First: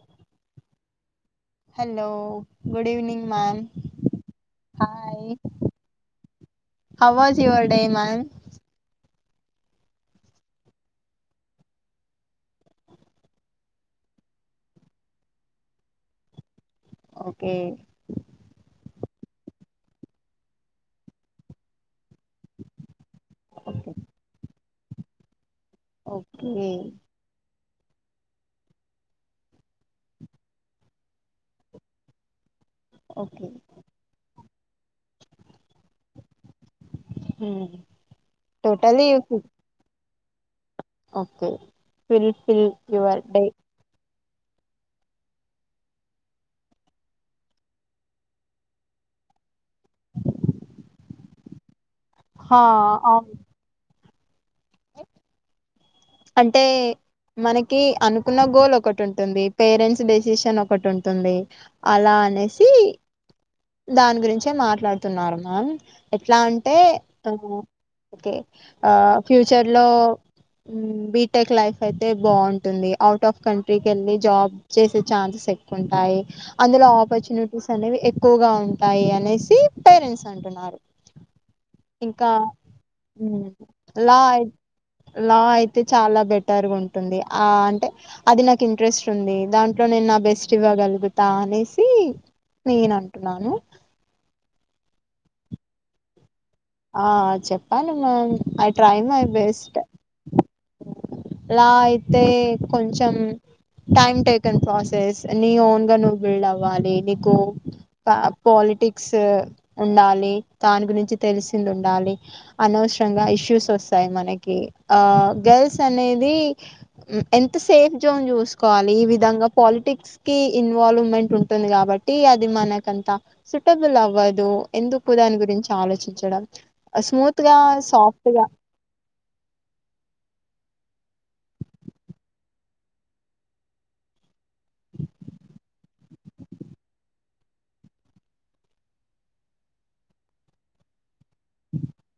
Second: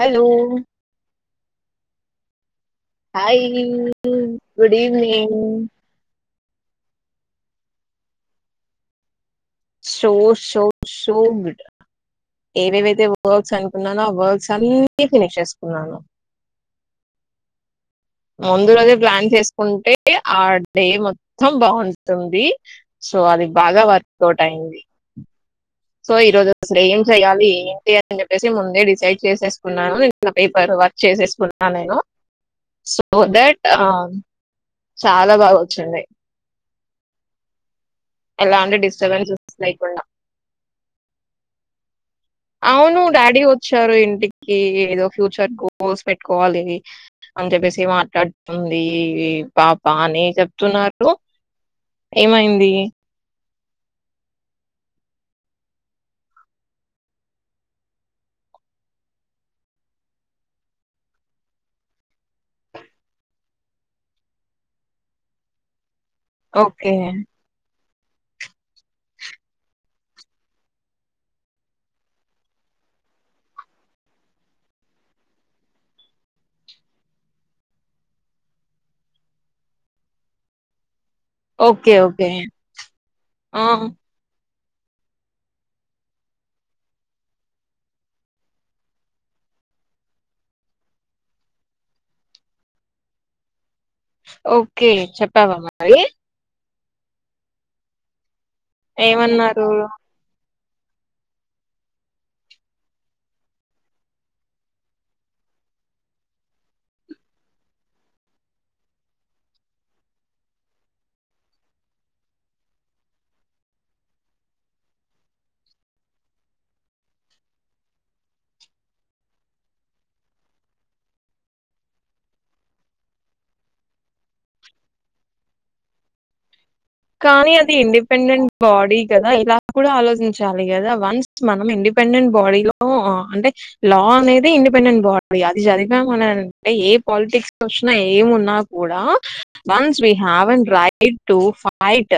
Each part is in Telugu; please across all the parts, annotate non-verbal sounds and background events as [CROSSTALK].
Hello hello hi [INAUDIBLE] good evening how was your day ma'am. So so so good ఏవేవైతే వర్క్స్ అనుకున్నానో ఆ వర్క్స్ అన్ని ఫినిష్ చేసుకున్నాను కే ముందు రోజే ప్లాన్ చేసుకుంటే ఆ డే మొత్తం బావుంటుంది సో అది బాగా వర్క్ ఔట్ అయింది సో ఈరోజు అసలు ఏం చెయ్యాలి [INAUDIBLE] [UNINTELLIGIBLE] అని చెప్పేసి ముందే డిసైడ్ చేసేసుకున్నాను [INAUDIBLE] పేపర్ వర్క్ చేసేసుకున్నా నేను సో దట్ ఆ చాలా బాగా వచ్చింది హ్మ్ ఎలా డిస్టర్బెన్స్ లేకుండా ఓకే అవును డాడీ వచ్చారు ఇంటికి కీ ఏదో ఫ్యూచర్ గోల్స్ పెట్టుకోవాలి అని చెప్పేసి మాట్లాడుతుంది పాప బానే చెప్తున్నారు హా ఏమైంది ఆ అంటే మనకి అనుకున్న గోల్ ఒకటి ఉంటుంది పేరెంట్స్ డెసిషన్ ఒకటి ఉంటుంది అలా అనేసి దాని గురించే మాట్లాడుతున్నారు మ్యామ్ ఎట్లా అంటే ఓకే ఆ ఓకే ఆ ఫ్యూచర్ లో మ్మ్ బి టెక్ లైఫ్ అయితే బాగుంటుంది అవుట్ ఆఫ్ కంట్రీకి వెళ్ళి జాబ్ చేసే ఛాన్సెస్ ఎక్కువంటాయి అందులో ఆపర్చునిటీస్ అనేవి ఎక్ క్కువగా ఉంటాయి అనేసి పేరెంట్స్ అంటున్నారు. ఓకే ఓకే ఇంకా హ్మ్ ఆ లా లా అయితే చాలా బెటర్ గా ఉంటుంది ఆ అంటే అది నాకు ఇంట్రెస్ట్ ఉంది దాంట్లో నేను నా బెస్ట్ ఇవ్వగలుగుతా అనేసి నేను అను కున్నాను ఓకే చెప్పావా మరి ఆ చెప్పాలి మ్యామ్ ఐ ట్రై మై ఏమన్నారు లా అయితే కొంచెం టైమ్ టేకన్ ప్రాసెస్ నీ ఓన్ గా నువ్వు బిల్డ్ అవ్వాలి నీకు పా పాలిటిక్స్ ఉండాలి దాని గురించి తెలిసింది ఉండాలి అనవసరంగా ఇష్యూస్ వస్తాయి మనకి ఆ గర్ల్స్ అనేది ఎంత సేఫ్ జోన్ చూసుకోవాలి ఈ విధంగా పాలిటిక్స్ కి ఇన్వాల్వ్మెంట్ ఉంటుంది కాబట్టి అది మనకంత సూటబుల్ అవ్వదు ఎందుకు దాని గురించి ఆలోచించడం స్మూత్ కానీ గా అది సాఫ్ట్ గా ఇండిపెండెంట్ బాడీ కదా ఇలా కూడా ఆలోచించాలి లి కదా వన్స్ మనం ఇండిపెండెంట్ బాడీ లో అంటే లా అనేది ది ఇండిపెండెట్ బాడీ అది [UNINTELLIGIBLE] ప్పం అని ఏ పాలిటిక్స్ వచ్చిన ఏమున్నా కూడా once we have an right to fight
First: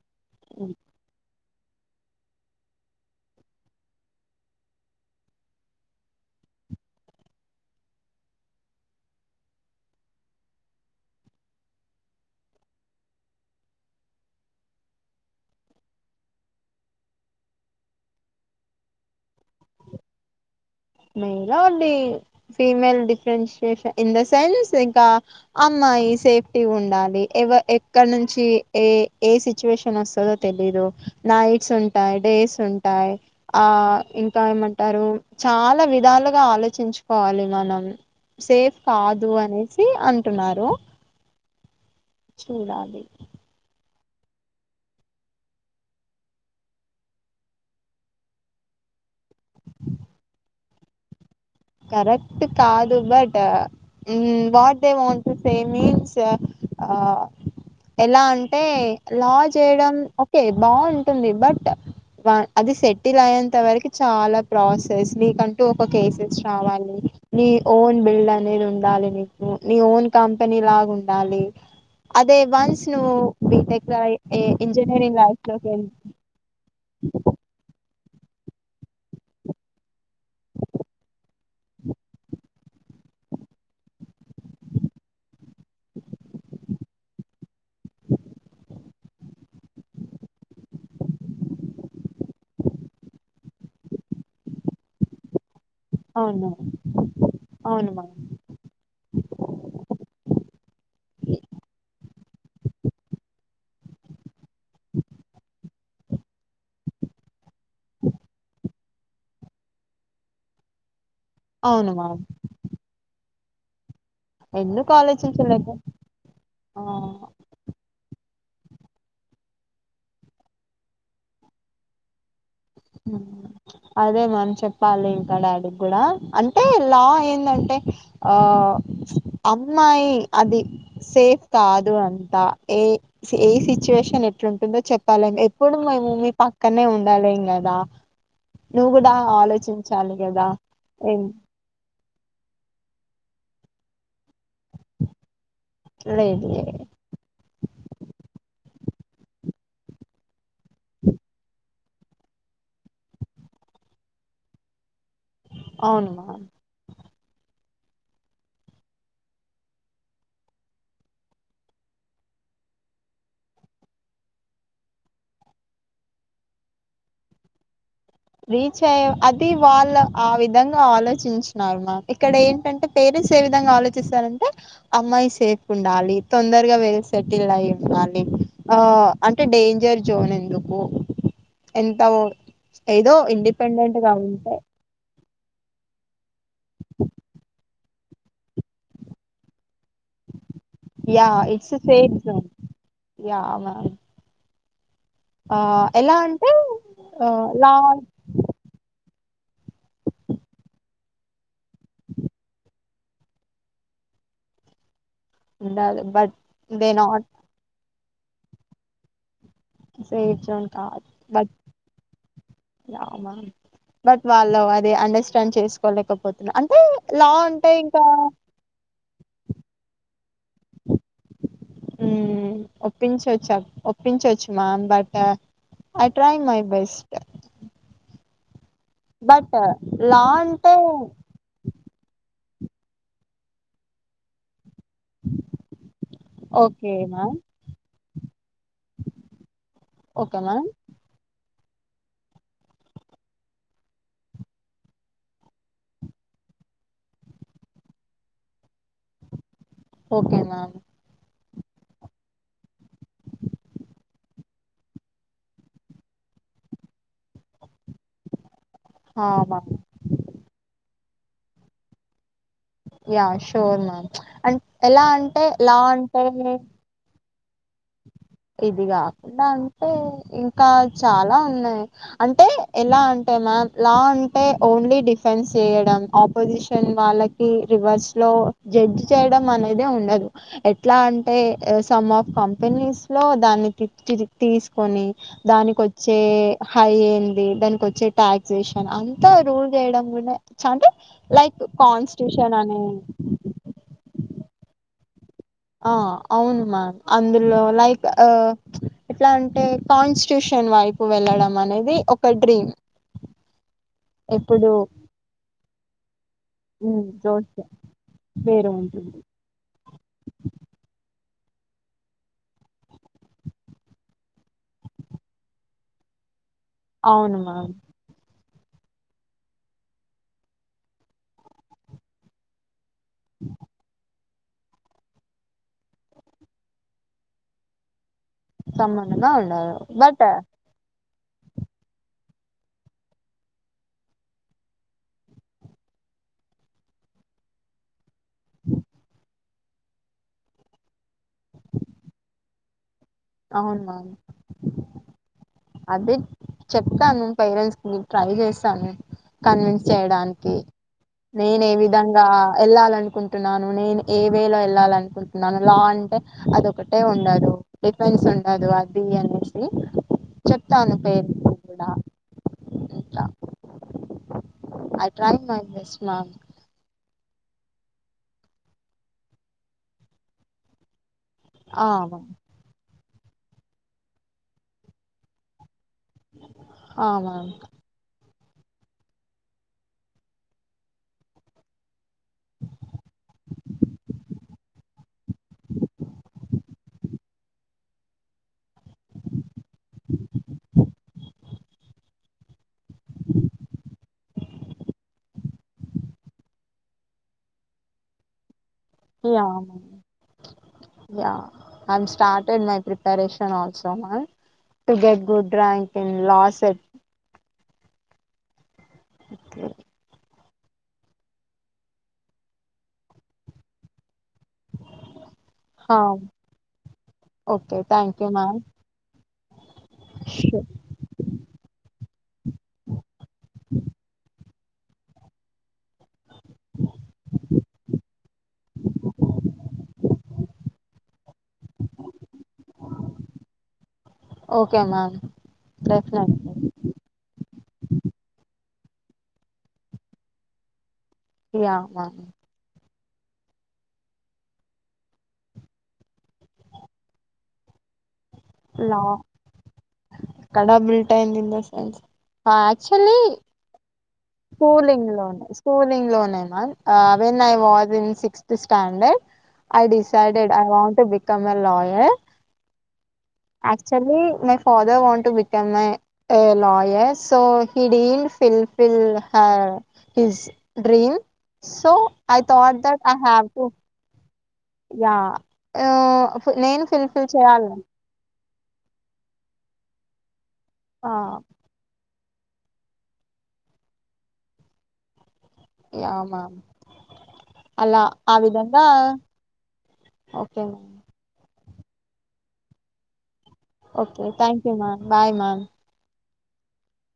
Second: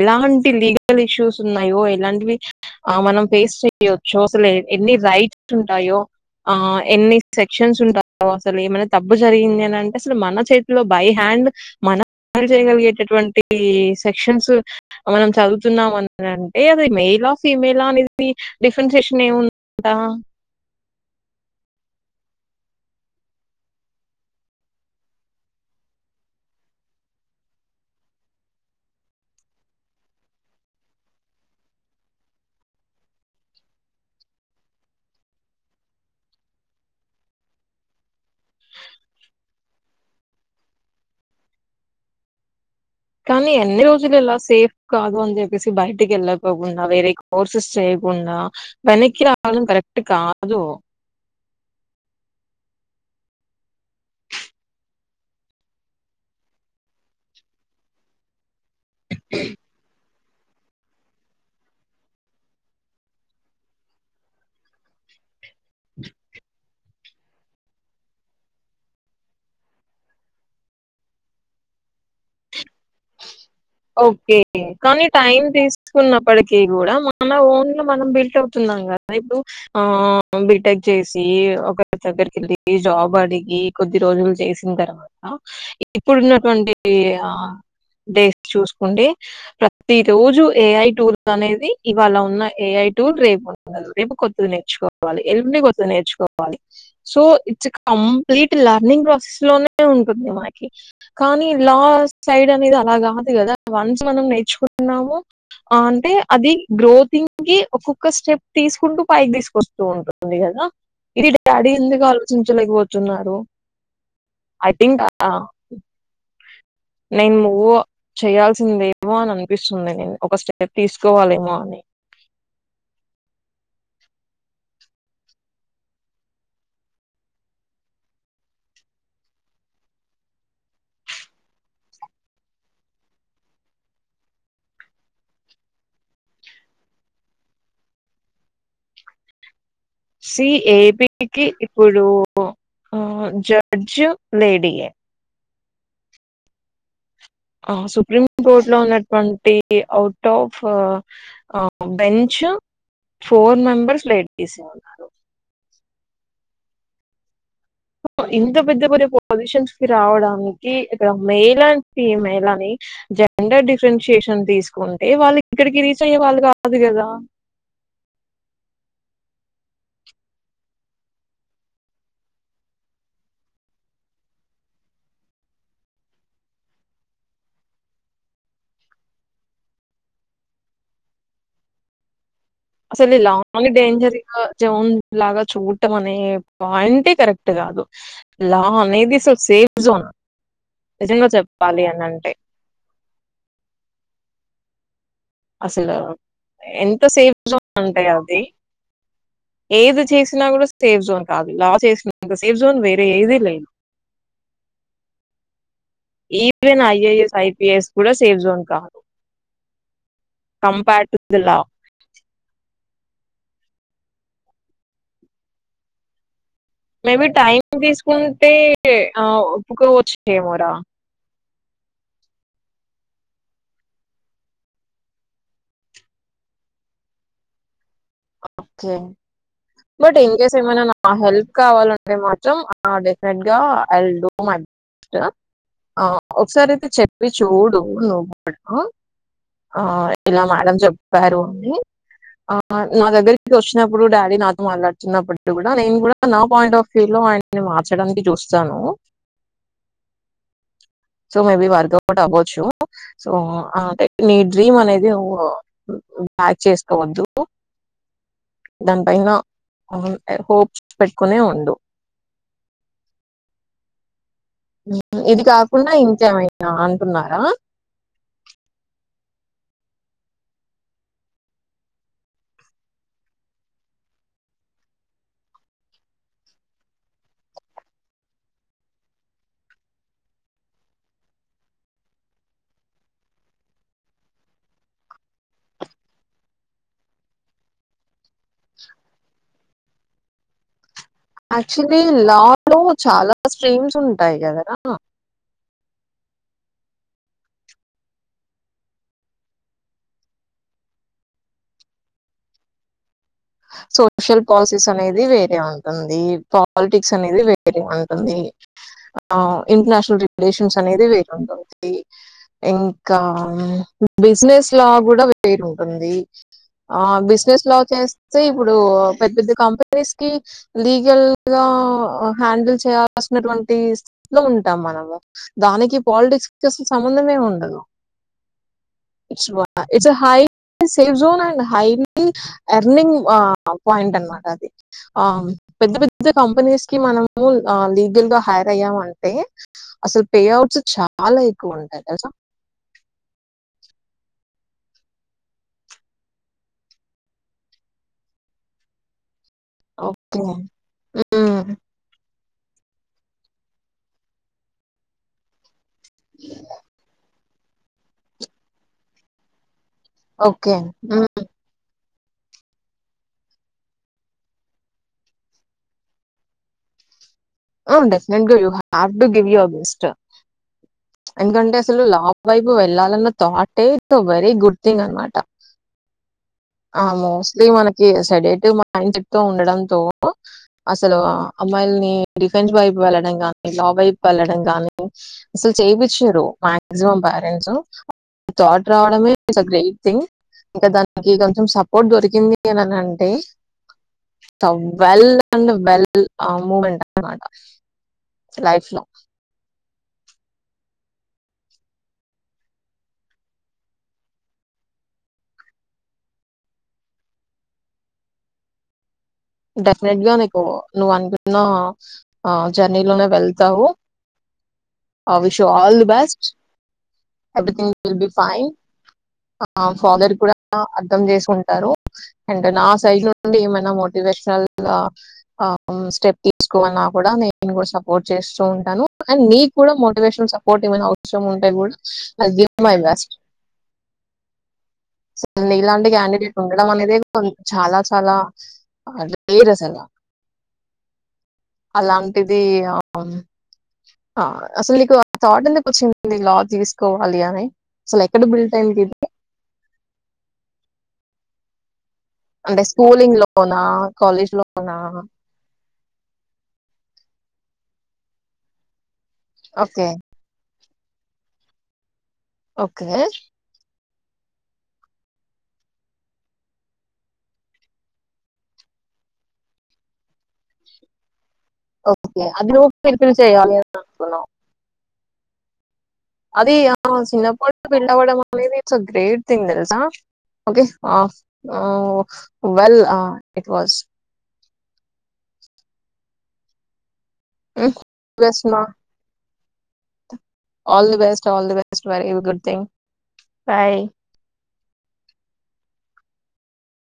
ఎలాంటి లీగల్ ఇష్యూస్ న్నాయో ఎలాంటివి ఆ మనం ఫేస్ చెయచ్చు అసలు ఎన్ని రైట్స్ ఉంటాయో ఆ ఎన్ని సెక్షన్స్ ఉంటాయో అసలు ఏమైనా తప్పు జరిగింది అనింటే అసలు మన చేతిలో బై హ్యాండ్ మనం చేయగలిగేటటువంటి ఈ సెక్షన్స్ మనం చదువుతున్నాం అని అంటే అది మేలా ఫీమేలా అనేది డిఫరెన్సియేషన్ ఏముందందా మేలా అండి female differentiation in the sense ఇంకా అమ్మాయి సేఫ్టీ ఉండాలి ఎవ ఎక్కడ నుంచి ఏ ఏ సిచ్యుయేషన్ వస్తదో తెలీదు నైట్స్ ఉంటాయి డేస్ ఉంటాయి ఆ ఇంకా ఏమంటారు చాలా విధాలుగా ఆలోచించుకోవాలి మనం సేఫ్ కాదు అనేసి అంటున్నారు. చూడాలి కానీ ఎన్ని రోజు రజలు ఎలా సేఫ్ కాదు అని చెప్పేసి బయటికి వెళ్ళకోకుండా వేరే కోర్సెస్ చేయకుండా వెనక్కి రావడం కరెక్ట్ కాదు కరెక్ట్ కాదు బట్ మ్మ్ what they want same means ఆ ఎలా టే లా చేయడం ఒక్కటే టే బాగుంటుంది బట్ అది సెటిల్ అయ్యేంత వరకు చాలా ప్రాసెస్కంట టు కో కేసెస్ కావాలి నీ ఓన్ బిల్డ్ అనేది ఉండాలి నీకు నీ ఓన్ కంపెనీ లాగా ఉండాలి అదే వన్స్ నువ్ ఓకే కానీ టైం లోకి వెళ్ళి తీసుకున్నప్పటికి కూడా మన ఓన్ మనం బిల్ట్ అవుతున్నాం కదా ఇప్పుడు ఆ బిటెక్ చేసి ఒకరి దగ్గరిక వెళ్ళి జాబ్ అడిగి కొద్ది రోజులు చేసిన తర్వాత ఇప్పుడున్నటువంటి ఆ డే చూసుకుంటే ప్రతి రోజు ఏఐ టూల్ అనేది ఇవ్వాళ ఉన్న ఏఐ టూల్ రేప్ రేపు కొద్దిగ నేర్చుకోవాలి ఎల్లుండి కో అవును నేర్చుకోవాలి సో ఇట్స్ అవును మ్యామ్ కంప్లీట్ లర్నింగ్ ప్రాసెస్ లోనే ఉంటుంది మనకి కానీ లాస్ సైడ్ అనేది అలాకద్ కదా వన్స్ మనం నేర్చుకున్నాము అంటే అది గ్రోతిింగ్ కి ఒక్కొక్క స్టెప్ తీసుకుంటూ పైకి తీసుకొస్తూ ఉంటుంది కదా ఇది డాడీ అవును ఎందుకు మ్యామ్ ఆలోచించలేకపోత్ స్తున్నారు ఐ ఎందుకు థింక్ ఆ ఆలోచించలేదు నిమ్ము చేయాల్సిందేమో అని అనిపిస్తుంది నేను ఒక స్టెప్ తీసుకోవాలేమో అని అదే మ్యామ్ చెప్పాలి ఇంకా డాడీ కూడా అంటే లా ఏందంటే ఆ అమ్మాయి అది సేఫ్ కాదు అంతా ఏ ఏ సిచ్యువేషన్ ఎట్లుంటుందో చెప్పలేం ఎప్పుడు మీము మీ పక్కనే ఉండాలేం కాదా దా నువ్వు కూడా ఆలోచిం సి ఏబికి ఇప్పుడ్ డు ఆ జడ్జ్ లేడీయే లేదు ఆ సుప్రీం కోర్టు లో ఉన్నటువంటి అవుట్ ఆ ఫ్ ఆ బెంచ్ ఫోర్ మెంబర్స్ లైట్ తీసే ఉన్నారు అవునుమామ్ ఇంత పెద్ద పెద్ద పొజిషన్స్ కి రావడానికి ఇక్కడ మెయిల్ అండ్ ఫీమెల్ అని జెండర్ డిఫరెన్షియేషన్ తీసుకుంటే వాళ్ళు ఇక్కడికి రీచ్ అయ్యే వాళ్ళు కాదు కదా రీచ్ అయ్య అది వాళ్ళు ఆ విధంగా ఆలోచించినర్ మా ఇక్కడ ఏంటంటే పేరెంట్స్ ఏ విధంగా ఆలోచిస్తారంటే అమ్మాయి సేఫ్ ఉండాలి తొందరగా వెల్ సెటిల్ లైఫ్ కానీ ఆ అంటే డేంజర్ జోన్ ఎందుకు ఎంత ఉన్ అసలు ఇలాంగ్ డేంజర్ ఇ జన్ లాగా చూట్ట మనే పాయింటే కరెక్ట్ కాదు లా అనేది so same yeah it's a అని ఫేక్ అంటే జోన్ యా మామ్ అసలు ఎంత సేఫ్గా లా అంటే అది ఏది చేసినా కూడా సేఫ్ జోన్ కాదు లా చేసినంత సేఫ్ జోన్ వే లేదే లేదు ఉండాలి బట్ ఈప్రేన్ దే నాట్ ఐఐఎస్ ఐపిఎస్ కూడా సేఫ్ జోన్ కాదు సే చోంట compare to the law but వాళ్ళు అది అండర్స్టాండ్ చేసుకోలేకపో మేబి టైం తీసుకుంటే ఎ ఒప్పుకొవచ్చేమోరా ఒప్పించవచ్చు ఒప్పించవచ్చు మా but I try my best okay but but law in case అంటే ఏమైనా నా హెల్ప్ కావాలంటే మ డెఫినెట్ గా ఐ విల్ డు మై ఆ ఒకసారి అయితే ఓకే చెప్పి మ్యామ్ చూడు నువ్వు కూడా ఆ ఓకే ఇలా మ్యామ్ మేడం చెప్తారు అని అ నా దగ్గరి వచ్చినప్పుడు డాడీ నాతో మాట్లాడుతున్నప్పుడు కూడా నేను కూడా నా పాయింట్ ఆఫ్ వ్యూ లో ఆయనీ మార్చడానికి చూస్తాను okay ma'am so maybe work out అవ్వచ్చు సో అంటే నీ డ్రీమ్ అనేది బ్యాక్ చేసుకోవద్దు దానిపైైన మ్యామ్ ఐ హోప్ పెట్టుకునే ఉండు యా శ్యూర్ మ్యామ్ అ ఎలా ఇది అంటే లా కాకుండా అంటే ఇంకెమైనా అంటున్నా ఆ ఇది కాకుండా అంటే ఇంకా చాలా ఉన్నాయి అంటే ఎలా అంటే మ్యామ్ లా అంటే ఓన్లీ డిఫెన్స్ చేయడం ఆపోజిషన్ వాళ్ళకి రివర్స్ లో జడ్జ్ చేయడం అనేది ఉండదు ఎట్లా అంటే సమ్ ఆఫ్ కంపెనీస్ లో దాన్ని తీసుకొని దానిక వచ్చే హై ఏంది దానినికి వచ్చే టాక్సేషన్ అంతా రూల్ చేయడం కూడా అంటే లైక్ యాక్చువల్గ లా కాన్స్టిట్యూషన్ లో, అనే చాలా స్ట్రీమ్స్ ఉంటాయి కదరా? ఆ అవును మ్యామ్ అందులో లైక్ ఎట్లా అంటే కాన్స్టిట్యూషన్ వైపు వెళ్ళడం అనేది ఒక డ్రీమ్ సోషల్ ఎప్పుడు పాలసీస్ అనేది వేరే ఉంటుంది పాలిటిక్స్ అనేది జోష్ వేరే ఉంటుంది. వేరు ఉంటుంది ఆ ఇంటర్నేషనల్ రిలేషన్స్ అనేది వేరు ఉంటుంది ఇంకా బిజినెస్ లా కూడా వేరు ఉంటుంది అవును బిజినస్ మ్యామ్ లో చేస్ అంటే ఇప్పుడు పెద్ద పెద్ద కంపెనీస్ కి లీగల్ గా హ్యాండిల్ చేయ వస్తుినటువంటి లో ఉంటాం మనము. దానికి పాలిటిక్స్ చేసిన సంబంధమే ఉండదు సంబంధంగా ఇట్స్ ఉండదు. It's but high safe zone and highly a winning a point అనమాట అది. పెద్ద పెద్ద కంపెనీస్ కి మనం అ లీగల్ గ హైర్ అయ్యాం అంటే, ఆసలు పే అవుట్స్ చా చాలా ఎక్కువ ఉంటాయి తెల్సా అవునవును అదే చెప్పాను పేరెంట్స్ కి ట్రై చేస్తాను కన్విన్స్ ఓకే చేయడానికి నేను ఏ విధంగా వెళ్ళాల అనుకుంటున్నాను నేను ఏ వేలో వెళ్ళాల అనుకుంటున్నాను లాంటి అదొ ఒకటే ఉండదు [UNINTELLIGIBLE] ఉండదు అది అనేసి ఓకే చెప్తాను పేరెంట్స్ కూడా [UNINTELLIGIBLE] ఆ డఫినెట్ గా you have to give your best ఎందుకంటే ఆ అసలు మ్యామ్ [UNINTELLIGIBLE] వైపు వెళ్ళాలన్న [UNINTELLIGIBLE] వెరీ గుడ్ థింగ్ అనమాట ఆ మోస్ట్లి [UNINTELLIGIBLE] సడేట్ండ్ [UNINTELLIGIBLE] ఉండడంతో అసలు అమ్మాయిల్ని డిఫెన్స్ వైపు వెళ్ళడం గానీ లా వైపు వెళ్ళడం గానీ అసలు చేపిచారు మాక్సిమం పేరెంట్స్ థాట్ రావడమే ఇస్ ద గ్రేట్ థింగ్ ఇంకా దానికి కొంచెం సపోర్ట్ దొరికింది [UNINTELLIGIBLE] [UNINTELLIGIBLE] [UNINTELLIGIBLE] [UNINTELLIGIBLE] to get good rank in law set definite గా నువ్వు అనుకున్న ఆ జర్నీలోనే వెళ్తావు ఆ wish all the best everything will be fine father కూడా అర్థం చేసుకుంటారు అండ్ నా సైజ్ నుండి ఏమైనా మోటివేషనల్ స్టెప్ తీసుకోవన్నా కూడా నేను కూడా సపోర్ట్ చేస్తూ ఉంటాను అండ్ నీ కూడా motivational support [UNINTELLIGIBLE] I give my best ఇలాంటి క్యాండిడేట్ ఉండడం [UNINTELLIGIBLE] చాలా చాలా [UNINTELLIGIBLE] అలాంటిది అసలు నీకు థాట్ ఎందుకు వచ్చింది లా తీసుకోవాలి అని అసలు ఎక్కడ [UNINTELLIGIBLE] కడా బీల్టాయింద దింద సెన్స్ అంటే స్కూలింగ్ లోనా కాలేజ్ లోనా స్కూలింగ్ లోనే స్కూలింగ్ లోనే మా when I was in sixth standard I okay decided [UNINTELLIGIBLE] to become a lawyer okay చులీ my father want to become my your so he did fill fill his dream so I okay. థ అది నువ్వు దట్ఐ పిలిపిలి హవ్ ట చేయాలి అని అనుకున్నావు. యా అది ఆ చిన్నప్పుడు పిల్లవడ స్ గ్రేట్ థింగ్ తెలుసా ఓకే వెల్ ఇట్ వజ య అమ్మ హ్మ్. అలా ఆ బెస్ట్ మా. విధంగా okay ma'am all the best the best is very good thing bye. Okay thank you ma'am bye ma'am